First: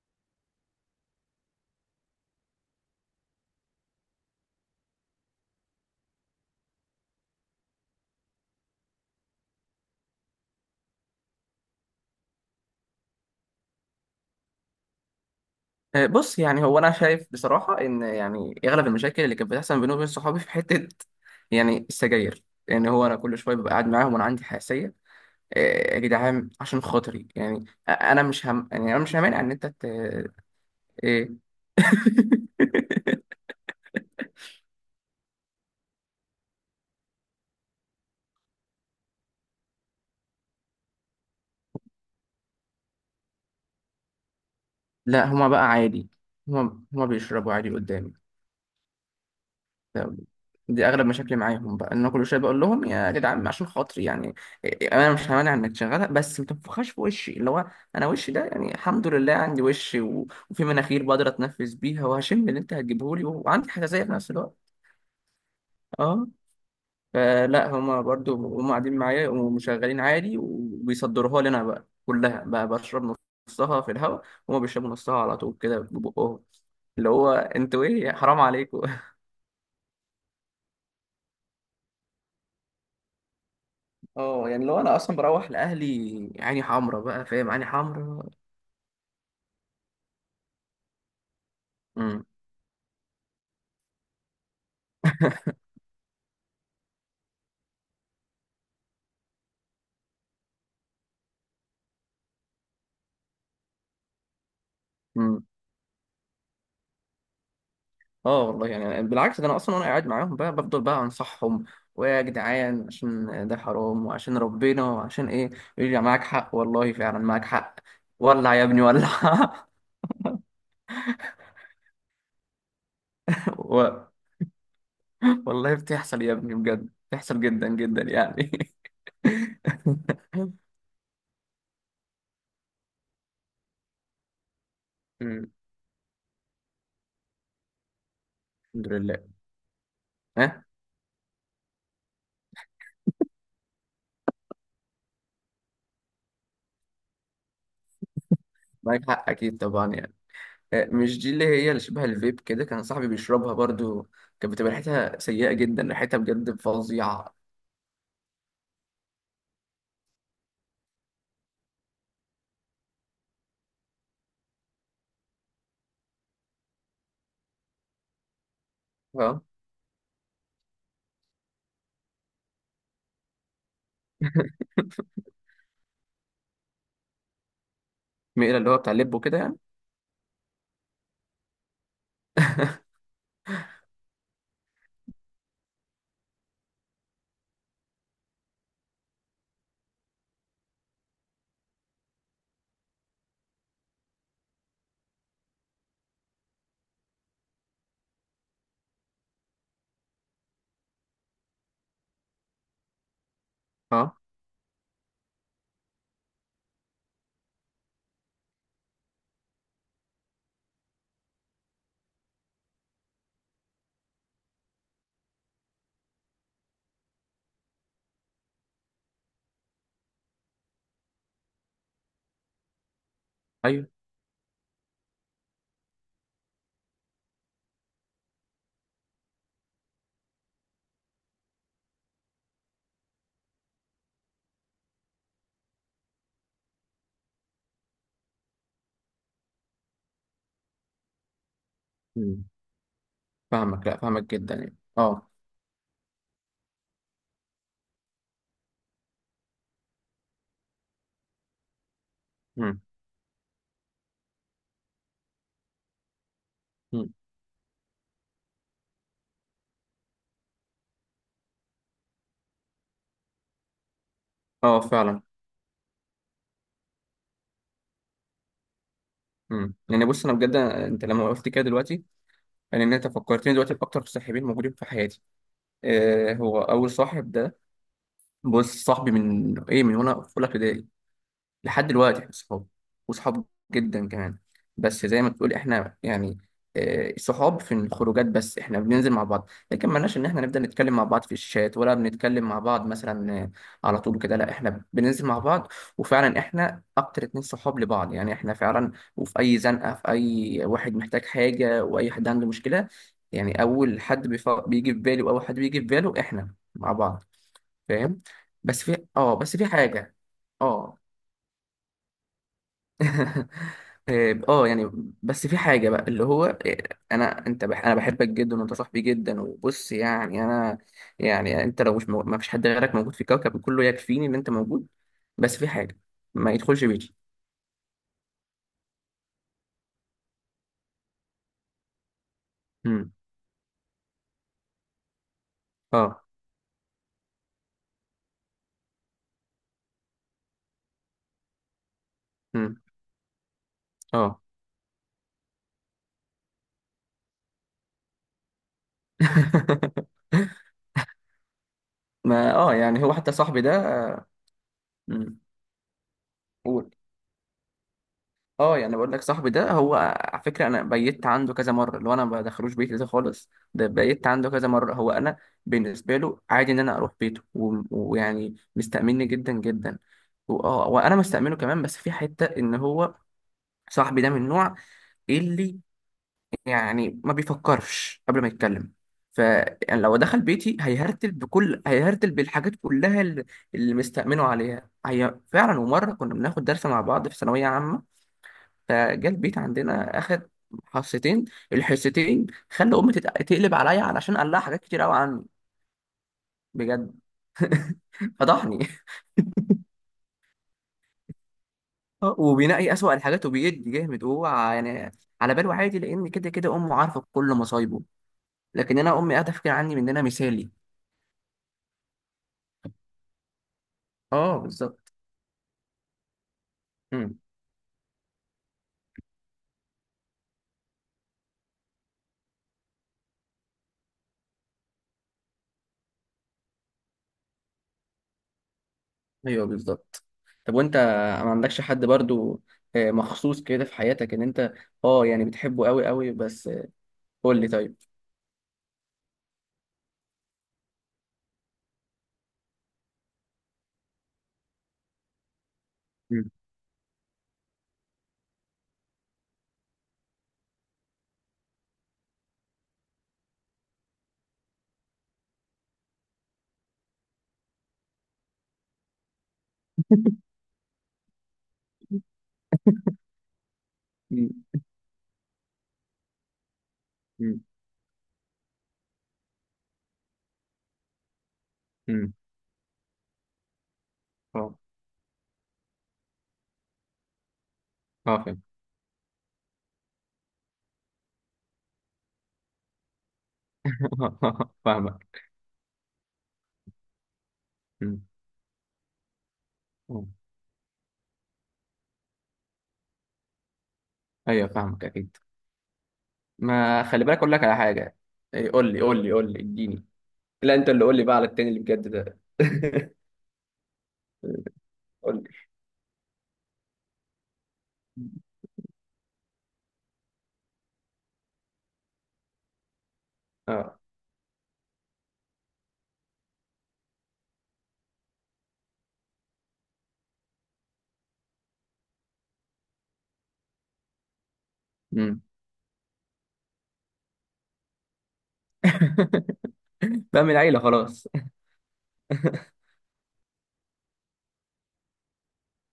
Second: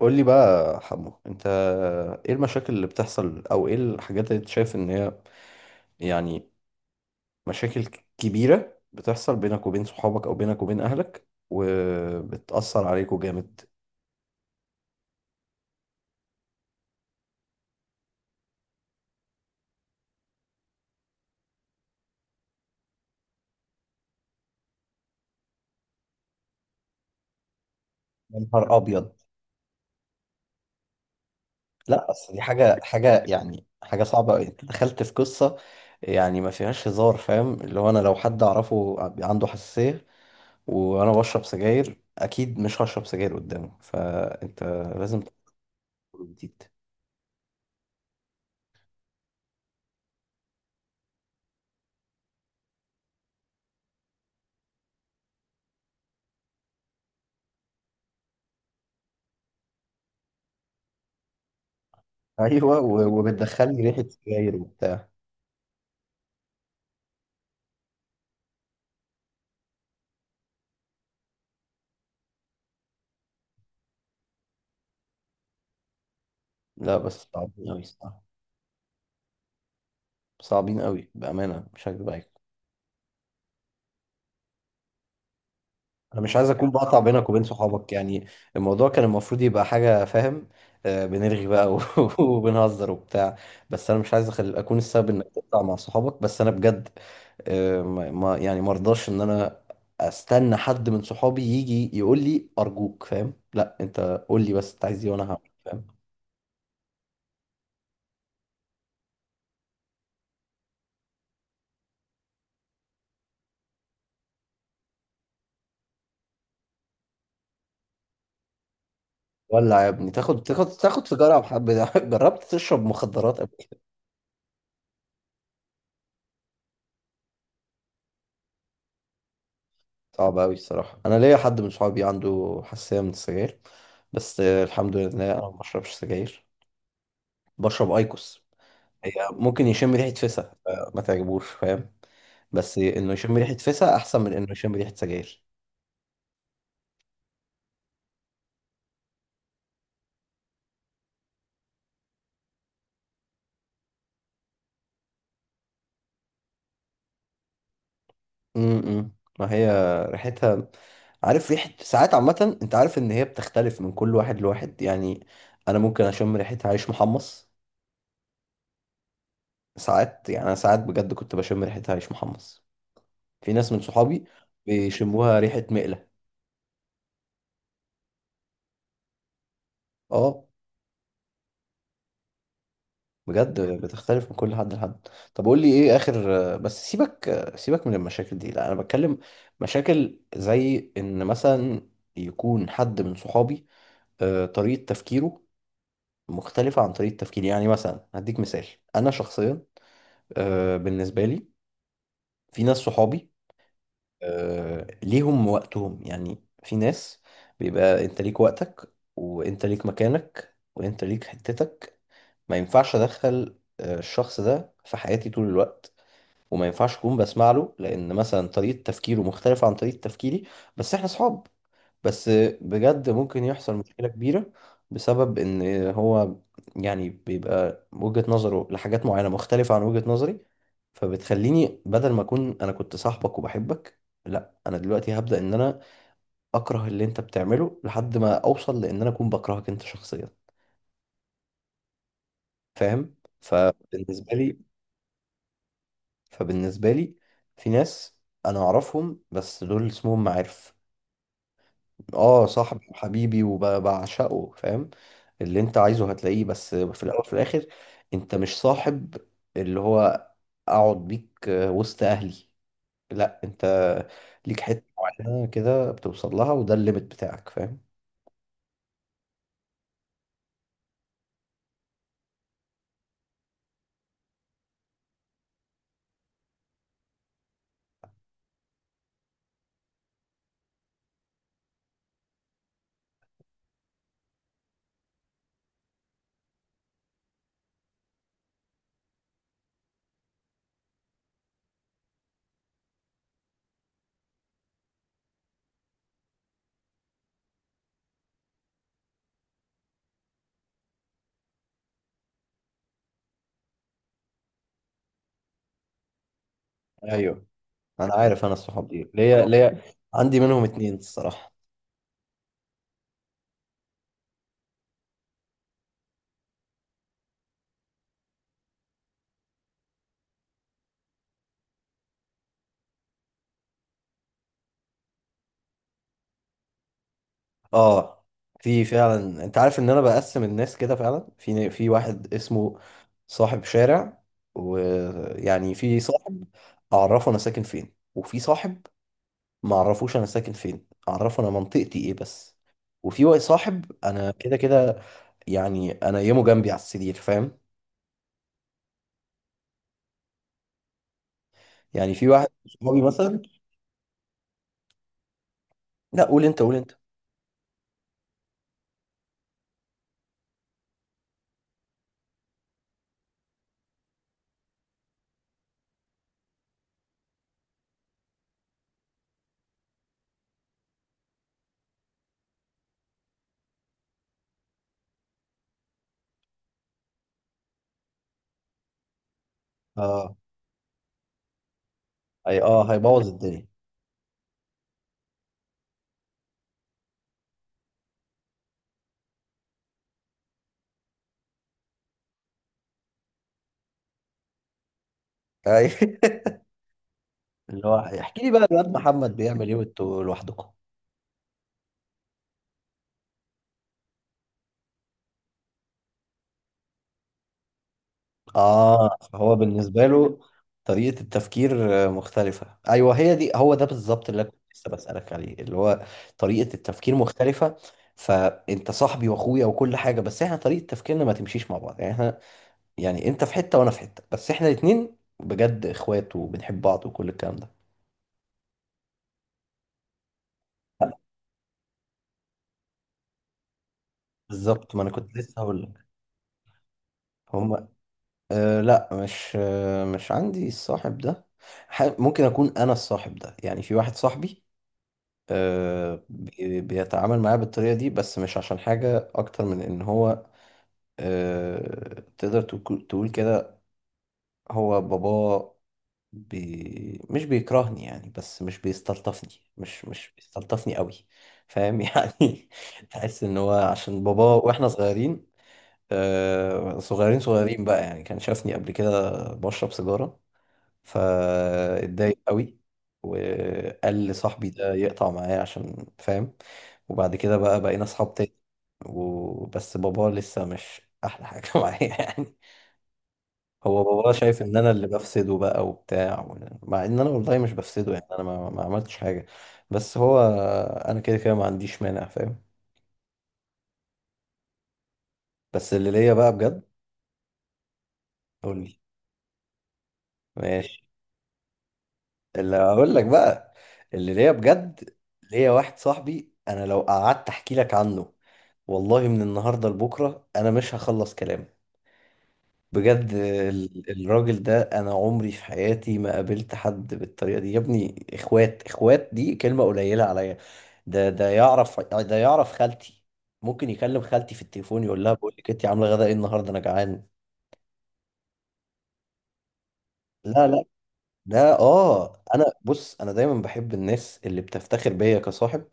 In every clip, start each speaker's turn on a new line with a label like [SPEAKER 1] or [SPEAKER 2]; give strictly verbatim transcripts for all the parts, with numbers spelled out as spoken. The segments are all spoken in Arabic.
[SPEAKER 1] قول لي بقى يا حمو، انت ايه المشاكل اللي بتحصل؟ او ايه الحاجات اللي انت شايف ان هي يعني مشاكل ك- كبيرة بتحصل بينك وبين صحابك او بينك وبين اهلك وبتأثر عليكوا جامد؟
[SPEAKER 2] آه، بص يعني هو انا شايف بصراحه ان يعني اغلب المشاكل اللي كانت بتحصل بيني وبين صحابي في حته يعني السجاير. يعني هو انا كل شويه ببقى قاعد معاهم وانا عندي حساسيه. آه، يا جدعان عشان خاطري يعني أ- انا
[SPEAKER 1] يا
[SPEAKER 2] مش هم،
[SPEAKER 1] نهار
[SPEAKER 2] يعني انا
[SPEAKER 1] ابيض!
[SPEAKER 2] مش همانع ان انت ت... ايه.
[SPEAKER 1] لا اصل دي حاجه حاجه يعني حاجه صعبه قوي، انت دخلت في قصه يعني ما فيهاش هزار. فاهم؟ اللي هو انا لو حد اعرفه عنده حساسيه وانا بشرب سجاير اكيد مش هشرب سجاير قدامه، فانت لازم
[SPEAKER 2] لا،
[SPEAKER 1] تحط
[SPEAKER 2] هما بقى عادي.
[SPEAKER 1] حدود.
[SPEAKER 2] هما هما بيشربوا عادي قدامي. دي اغلب مشاكلي معاهم، بقى ان انا كل شويه بقول لهم يا جدعان عشان خاطري يعني انا مش همانع انك تشغلها، بس ما تنفخهاش في وشي. اللي هو انا وشي ده يعني الحمد لله عندي وش و- وفي مناخير بقدر اتنفس بيها وهشم اللي انت
[SPEAKER 1] ايوه،
[SPEAKER 2] هتجيبه
[SPEAKER 1] و-
[SPEAKER 2] لي، وعندي
[SPEAKER 1] وبتدخلني ريحه
[SPEAKER 2] حساسيه في نفس
[SPEAKER 1] سجاير
[SPEAKER 2] الوقت.
[SPEAKER 1] وبتاع.
[SPEAKER 2] اه. فلا هما برضو هما قاعدين معايا ومشغلين عادي وبيصدروها لي، انا بقى كلها بقى بشرب نصها في الهواء، وهما بيشربوا نصها على طول كده ببقهم.
[SPEAKER 1] لا
[SPEAKER 2] اللي
[SPEAKER 1] بس
[SPEAKER 2] هو
[SPEAKER 1] صعبين قوي
[SPEAKER 2] انتوا ايه،
[SPEAKER 1] الصراحه،
[SPEAKER 2] حرام عليكم.
[SPEAKER 1] صعبين قوي بامانه، مش هكدب عليك.
[SPEAKER 2] اه يعني لو انا اصلا بروح لاهلي،
[SPEAKER 1] انا مش عايز
[SPEAKER 2] عيني
[SPEAKER 1] اكون بقطع
[SPEAKER 2] حمرا بقى
[SPEAKER 1] بينك وبين
[SPEAKER 2] فاهم، عيني
[SPEAKER 1] صحابك
[SPEAKER 2] حمرا.
[SPEAKER 1] يعني، الموضوع كان المفروض يبقى حاجه. فاهم؟ آه، بنرغي بقى و-
[SPEAKER 2] امم.
[SPEAKER 1] وبنهزر وبتاع. بس انا مش عايز أخل... اكون السبب انك تقطع مع صحابك، بس انا بجد آه، ما ما- يعني مرضاش ان انا استنى حد من صحابي يجي يقول لي ارجوك. فاهم؟ لا انت قول لي بس انت عايز ايه وانا
[SPEAKER 2] امم.
[SPEAKER 1] هعمل. فاهم؟
[SPEAKER 2] اه والله يعني بالعكس، ده انا اصلا وانا قاعد معاهم بقى بفضل بقى انصحهم، ويا جدعان عشان ده حرام وعشان ربنا وعشان ايه. يقول لي معاك حق والله، فعلا معاك حق. ولع يا ابني ولع.
[SPEAKER 1] ولع يا ابني، تاخد تاخد تاخد في جرعة بحب ده. جربت تشرب مخدرات قبل كده؟
[SPEAKER 2] و... والله بتحصل يا ابني، بجد بتحصل جدا جدا يعني.
[SPEAKER 1] صعب قوي الصراحة. انا ليا حد من صحابي عنده حساسية من السجاير، بس آه، الحمد لله انا ما
[SPEAKER 2] أمم،
[SPEAKER 1] بشربش سجاير، بشرب ايكوس.
[SPEAKER 2] الحمد
[SPEAKER 1] هي
[SPEAKER 2] لله.
[SPEAKER 1] ممكن يشم ريحة فسا
[SPEAKER 2] ها.
[SPEAKER 1] آه، ما تعجبوش فاهم، بس انه يشم ريحة فسا احسن من انه يشم ريحة سجاير.
[SPEAKER 2] معاك حق اكيد طبعا يعني. آه، مش دي اللي هي اللي شبه الفيب كده كان صاحبي بيشربها برضو؟ كانت بتبقى ريحتها سيئة جدا، ريحتها بجد فظيعة.
[SPEAKER 1] امم. ما هي ريحتها، عارف ريحة، ساعات عامة انت عارف ان هي بتختلف من كل واحد لواحد يعني. انا ممكن اشم ريحة عيش محمص
[SPEAKER 2] اه.
[SPEAKER 1] ساعات، يعني انا ساعات بجد كنت بشم ريحتها عيش محمص. في ناس من صحابي بيشموها ريحة مقلة.
[SPEAKER 2] ميلا اللي هو بتاع اللب وكده يعني.
[SPEAKER 1] اه، بجد بتختلف من كل حد لحد. طب قول لي ايه اخر بس. سيبك، سيبك من المشاكل دي. لا انا بتكلم مشاكل زي ان مثلا يكون حد من صحابي آه، طريقة تفكيره مختلفة عن طريقة تفكيري. يعني مثلا هديك مثال، انا شخصيا آه، بالنسبة لي، في ناس صحابي
[SPEAKER 2] اه.
[SPEAKER 1] آه، ليهم وقتهم. يعني في ناس بيبقى انت ليك وقتك وانت ليك مكانك وانت ليك حتتك، ما ينفعش ادخل آه، الشخص ده في حياتي طول الوقت، وما ينفعش اكون بسمع له لان مثلا طريقة تفكيره مختلفة عن طريقة تفكيري. بس احنا صحاب. بس بجد ممكن يحصل
[SPEAKER 2] ايوه.
[SPEAKER 1] مشكلة كبيرة بسبب ان هو يعني بيبقى وجهة نظره لحاجات معينة مختلفة عن وجهة نظري. فبتخليني بدل ما اكون انا كنت صاحبك وبحبك، لا انا دلوقتي هبدأ ان انا اكره اللي انت بتعمله لحد ما اوصل لان انا اكون بكرهك انت شخصيا.
[SPEAKER 2] مم.
[SPEAKER 1] فاهم؟
[SPEAKER 2] فاهمك، لا فاهمك
[SPEAKER 1] فبالنسبة
[SPEAKER 2] جدا
[SPEAKER 1] لي
[SPEAKER 2] يعني، اه.
[SPEAKER 1] فبالنسبة لي في ناس انا اعرفهم بس دول اسمهم معارف. اه،
[SPEAKER 2] مم.
[SPEAKER 1] صاحبي وحبيبي وبعشقه فاهم؟ اللي انت عايزه هتلاقيه، بس في
[SPEAKER 2] مم.
[SPEAKER 1] الاول وفي الاخر انت مش صاحب اللي هو اقعد بيك وسط اهلي. لا، انت ليك
[SPEAKER 2] اه
[SPEAKER 1] حته
[SPEAKER 2] فعلا.
[SPEAKER 1] معينه كده بتوصل لها وده الليميت بتاعك. فاهم؟
[SPEAKER 2] مم. يعني بص انا بجد، انت لما وقفت كده دلوقتي، يعني ان انت فكرتني دلوقتي باكتر صاحبين موجودين في حياتي. آه هو اول صاحب ده، بص صاحبي من ايه، من وانا في اولى ابتدائي لحد دلوقتي احنا صحاب، وصحاب جدا كمان. بس زي ما تقول احنا يعني آه، صحاب في الخروجات، بس احنا بننزل مع بعض، لكن مالناش ان احنا نبدأ نتكلم مع بعض في الشات، ولا بنتكلم مع بعض مثلا آه، على طول كده. لا احنا بننزل مع بعض، وفعلا احنا اكتر اتنين صحاب لبعض يعني، احنا فعلا، وفي اي زنقة في اي واحد محتاج حاجة واي حد عنده مشكلة، يعني اول حد بيف- بيجي في بالي واول حد بيجي في باله احنا مع بعض،
[SPEAKER 1] ايوه، انا
[SPEAKER 2] فاهم.
[SPEAKER 1] عارف. انا
[SPEAKER 2] بس
[SPEAKER 1] الصحاب
[SPEAKER 2] في
[SPEAKER 1] دي
[SPEAKER 2] اه
[SPEAKER 1] ليا
[SPEAKER 2] بس في
[SPEAKER 1] ليا،
[SPEAKER 2] حاجة.
[SPEAKER 1] عندي منهم اتنين
[SPEAKER 2] اه.
[SPEAKER 1] الصراحه.
[SPEAKER 2] إيه، اه يعني، بس في حاجة بقى اللي هو إيه، انا انت بح انا بحبك جدا، وانت صاحبي جدا، وبص يعني انا، يعني انت لو مش مو... ما فيش حد غيرك موجود في الكوكب كله، يكفيني ان انت موجود. بس في حاجة، ما يدخلش بيتي.
[SPEAKER 1] اه، في فعلا، انت عارف ان انا بقسم الناس كده فعلا. في في واحد اسمه
[SPEAKER 2] امم.
[SPEAKER 1] صاحب شارع، ويعني في
[SPEAKER 2] اه.
[SPEAKER 1] صاحب اعرفه انا ساكن فين، وفي صاحب ما اعرفوش انا ساكن فين، اعرفه انا منطقتي ايه بس.
[SPEAKER 2] امم.
[SPEAKER 1] وفي واحد صاحب انا
[SPEAKER 2] اه.
[SPEAKER 1] كده كده، يعني انا يمه جنبي على السرير. فاهم؟ يعني في واحد
[SPEAKER 2] ما اه
[SPEAKER 1] صحابي
[SPEAKER 2] يعني هو حتى
[SPEAKER 1] مثلا.
[SPEAKER 2] صاحبي ده آه، مم.
[SPEAKER 1] لا قول انت، قول
[SPEAKER 2] قول.
[SPEAKER 1] انت.
[SPEAKER 2] اه يعني بقول لك صاحبي ده هو على فكره انا بيت عنده كذا مره، اللي هو انا ما بدخلوش بيتي ده خالص، ده بيت عنده كذا مره. هو انا بالنسبه له عادي ان انا اروح بيته و- ويعني مستأمني جدا جدا، و- اه وانا مستأمنه كمان، بس في حته ان هو صاحبي ده من النوع اللي يعني ما بيفكرش قبل ما يتكلم. ف يعني لو
[SPEAKER 1] اه،
[SPEAKER 2] دخل بيتي هيهرتل بكل هيهرتل
[SPEAKER 1] اي،
[SPEAKER 2] بالحاجات
[SPEAKER 1] اه،
[SPEAKER 2] كلها
[SPEAKER 1] هيبوظ
[SPEAKER 2] اللي
[SPEAKER 1] الدنيا.
[SPEAKER 2] اللي مستأمنه عليها هي فعلا. ومره كنا بناخد درس مع بعض في ثانويه عامه، فجا البيت عندنا اخد حصتين، الحصتين خلى امي تت- تقلب عليا علشان قال لها حاجات كتير قوي عني،
[SPEAKER 1] أي.
[SPEAKER 2] بجد
[SPEAKER 1] اللي هو احكي لي بقى
[SPEAKER 2] فضحني.
[SPEAKER 1] الواد محمد بيعمل ايه وانتوا لوحدكم.
[SPEAKER 2] وبينقي اسوأ الحاجات وبيدي جامد هو يعني على باله عادي، لان كده كده امه عارفه كل مصايبه، لكن
[SPEAKER 1] اه،
[SPEAKER 2] انا امي قاعده
[SPEAKER 1] هو
[SPEAKER 2] فاكره عني من
[SPEAKER 1] بالنسبة
[SPEAKER 2] ان انا
[SPEAKER 1] له
[SPEAKER 2] مثالي.
[SPEAKER 1] طريقة التفكير آه، مختلفة. ايوه، هي دي، هو ده بالظبط اللي أنا
[SPEAKER 2] اه
[SPEAKER 1] كنت لسه
[SPEAKER 2] بالظبط.
[SPEAKER 1] بسألك عليه، اللي هو طريقة التفكير
[SPEAKER 2] امم.
[SPEAKER 1] مختلفة. فانت صاحبي واخويا وكل حاجة، بس احنا طريقة تفكيرنا ما تمشيش مع بعض. يعني احنا يعني انت في حتة وانا في حتة، بس احنا الاتنين بجد اخوات وبنحب بعض وكل الكلام ده.
[SPEAKER 2] ايوه بالظبط. طب وانت ما عندكش حد برضو آه، مخصوص كده في حياتك ان انت
[SPEAKER 1] بالظبط، ما انا
[SPEAKER 2] اه
[SPEAKER 1] كنت
[SPEAKER 2] يعني
[SPEAKER 1] لسه هقول
[SPEAKER 2] بتحبه
[SPEAKER 1] لك.
[SPEAKER 2] قوي قوي؟ بس آه، قول لي
[SPEAKER 1] هما
[SPEAKER 2] طيب.
[SPEAKER 1] آه، لا مش آه مش عندي الصاحب ده. ح- ممكن اكون انا الصاحب ده. يعني في واحد صاحبي آه،
[SPEAKER 2] مم.
[SPEAKER 1] بي- بيتعامل معاه بالطريقة دي، بس مش عشان حاجة أكتر من إن هو آه، تقدر تكو- تقول كده، هو بابا بي مش بيكرهني يعني، بس مش بيستلطفني. مش مش بيستلطفني قوي. فاهم؟ يعني تحس إن هو عشان بابا
[SPEAKER 2] مم.
[SPEAKER 1] وإحنا صغيرين آه، صغيرين
[SPEAKER 2] مم.
[SPEAKER 1] صغيرين بقى يعني كان شافني قبل كده بشرب سيجارة
[SPEAKER 2] مم.
[SPEAKER 1] فاتضايق قوي، وقال لصاحبي
[SPEAKER 2] اه.
[SPEAKER 1] ده يقطع معايا عشان فاهم. وبعد كده بقى بقينا اصحاب
[SPEAKER 2] اه.
[SPEAKER 1] تاني. وبس بابا لسه مش احلى حاجة معايا يعني. هو بابا شايف ان انا اللي
[SPEAKER 2] فاهمك.
[SPEAKER 1] بفسده بقى وبتاع، و- مع ان انا والله مش بفسده
[SPEAKER 2] مم.
[SPEAKER 1] يعني. انا ما, ما عملتش حاجة. بس
[SPEAKER 2] مم.
[SPEAKER 1] هو، انا كده كده ما عنديش مانع فاهم.
[SPEAKER 2] ايوه فاهمك اكيد.
[SPEAKER 1] بس اللي ليا بقى بجد.
[SPEAKER 2] ما خلي بالك اقول لك على حاجه. إيه،
[SPEAKER 1] قول
[SPEAKER 2] قول
[SPEAKER 1] لي،
[SPEAKER 2] لي قول لي قول لي اديني. لا انت
[SPEAKER 1] ماشي.
[SPEAKER 2] اللي قول لي بقى على التاني اللي بجد ده.
[SPEAKER 1] اللي هقول لك بقى، اللي ليا بجد،
[SPEAKER 2] قول لي.
[SPEAKER 1] ليا واحد صاحبي انا لو قعدت احكي لك عنه، والله من النهارده لبكره انا مش هخلص كلام. بجد
[SPEAKER 2] اه.
[SPEAKER 1] ال- الراجل ده، انا عمري في حياتي ما قابلت حد بالطريقه دي يا ابني. اخوات اخوات دي كلمه قليله عليا. ده ده يعرف ده يعرف خالتي. ممكن يكلم خالتي في التليفون يقول لها:
[SPEAKER 2] مم.
[SPEAKER 1] بقول لك انت عامله غدا ايه النهارده، انا جعان.
[SPEAKER 2] بقى من
[SPEAKER 1] لا
[SPEAKER 2] عيله
[SPEAKER 1] لا.
[SPEAKER 2] خلاص.
[SPEAKER 1] ده، اه، انا بص، انا دايما بحب الناس اللي بتفتخر بيا كصاحب،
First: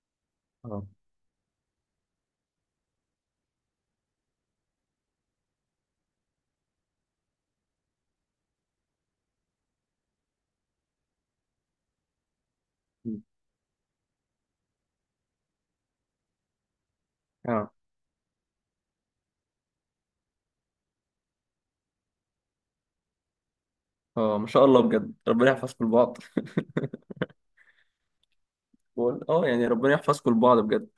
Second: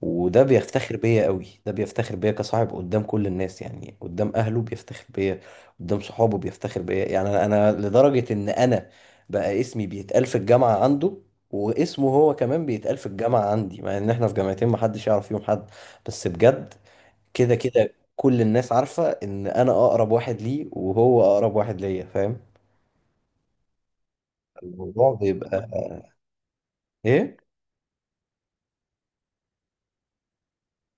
[SPEAKER 1] وده
[SPEAKER 2] اه.
[SPEAKER 1] بيفتخر بيا قوي. ده بيفتخر بيا كصاحب قدام كل الناس، يعني قدام اهله بيفتخر بيا، قدام صحابه بيفتخر بيا. يعني انا أنا لدرجة ان انا بقى اسمي بيتقال في الجامعة عنده، واسمه هو كمان بيتقال في
[SPEAKER 2] مم.
[SPEAKER 1] الجامعة عندي، مع ان احنا في جامعتين محدش يعرف فيهم حد. بس بجد كده
[SPEAKER 2] اه.
[SPEAKER 1] كده كل الناس عارفة ان انا اقرب واحد ليه وهو اقرب واحد ليا. فاهم؟
[SPEAKER 2] اه ما شاء الله، بجد
[SPEAKER 1] الموضوع
[SPEAKER 2] ربنا
[SPEAKER 1] بيبقى
[SPEAKER 2] يحفظكم لبعض.
[SPEAKER 1] ايه؟
[SPEAKER 2] بقول اه يعني ربنا يحفظكم لبعض بجد.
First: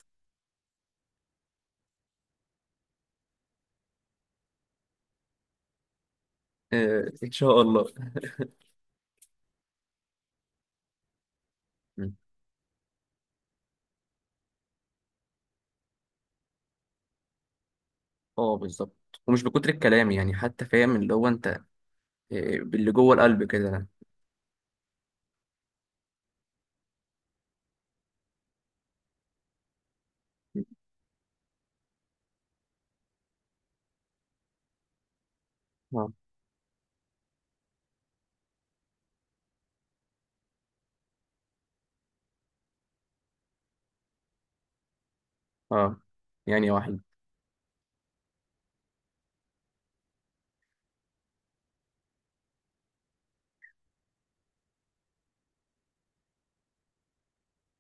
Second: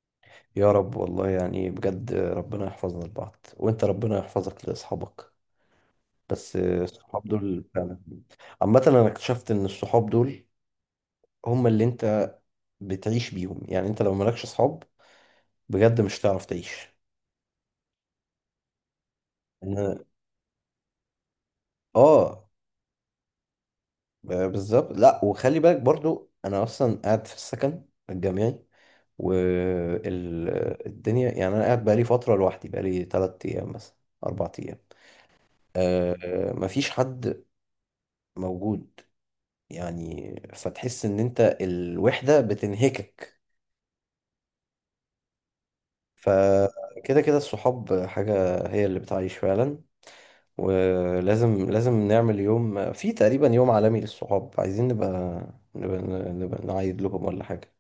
[SPEAKER 1] يا رب والله، يعني بجد ربنا يحفظنا لبعض، وانت ربنا يحفظك لاصحابك. بس
[SPEAKER 2] آه
[SPEAKER 1] الصحاب
[SPEAKER 2] ان شاء
[SPEAKER 1] دول
[SPEAKER 2] الله.
[SPEAKER 1] فعلا، عامة انا اكتشفت ان الصحاب دول هم اللي
[SPEAKER 2] مم.
[SPEAKER 1] انت بتعيش بيهم. يعني انت لو مالكش صحاب بجد مش هتعرف تعيش.
[SPEAKER 2] اه بالظبط، ومش بكتر
[SPEAKER 1] ان،
[SPEAKER 2] الكلام يعني حتى فاهم اللي هو انت
[SPEAKER 1] اه،
[SPEAKER 2] آه، باللي جوه القلب كده.
[SPEAKER 1] ب- بالظبط. لا وخلي بالك برضو انا اصلا قاعد في السكن الجامعي،
[SPEAKER 2] مم.
[SPEAKER 1] والدنيا يعني، انا قاعد بقالي فترة لوحدي، بقالي تلات ايام مثلا، اربع ايام
[SPEAKER 2] اه.
[SPEAKER 1] آه، مفيش حد موجود. يعني فتحس ان انت الوحدة بتنهكك.
[SPEAKER 2] اه يعني واحد
[SPEAKER 1] فكده كده الصحاب حاجة هي اللي بتعيش فعلا. ولازم لازم نعمل يوم في تقريبا يوم عالمي للصحاب، عايزين نبقى نبقى, نبقى نعيد لكم ولا حاجة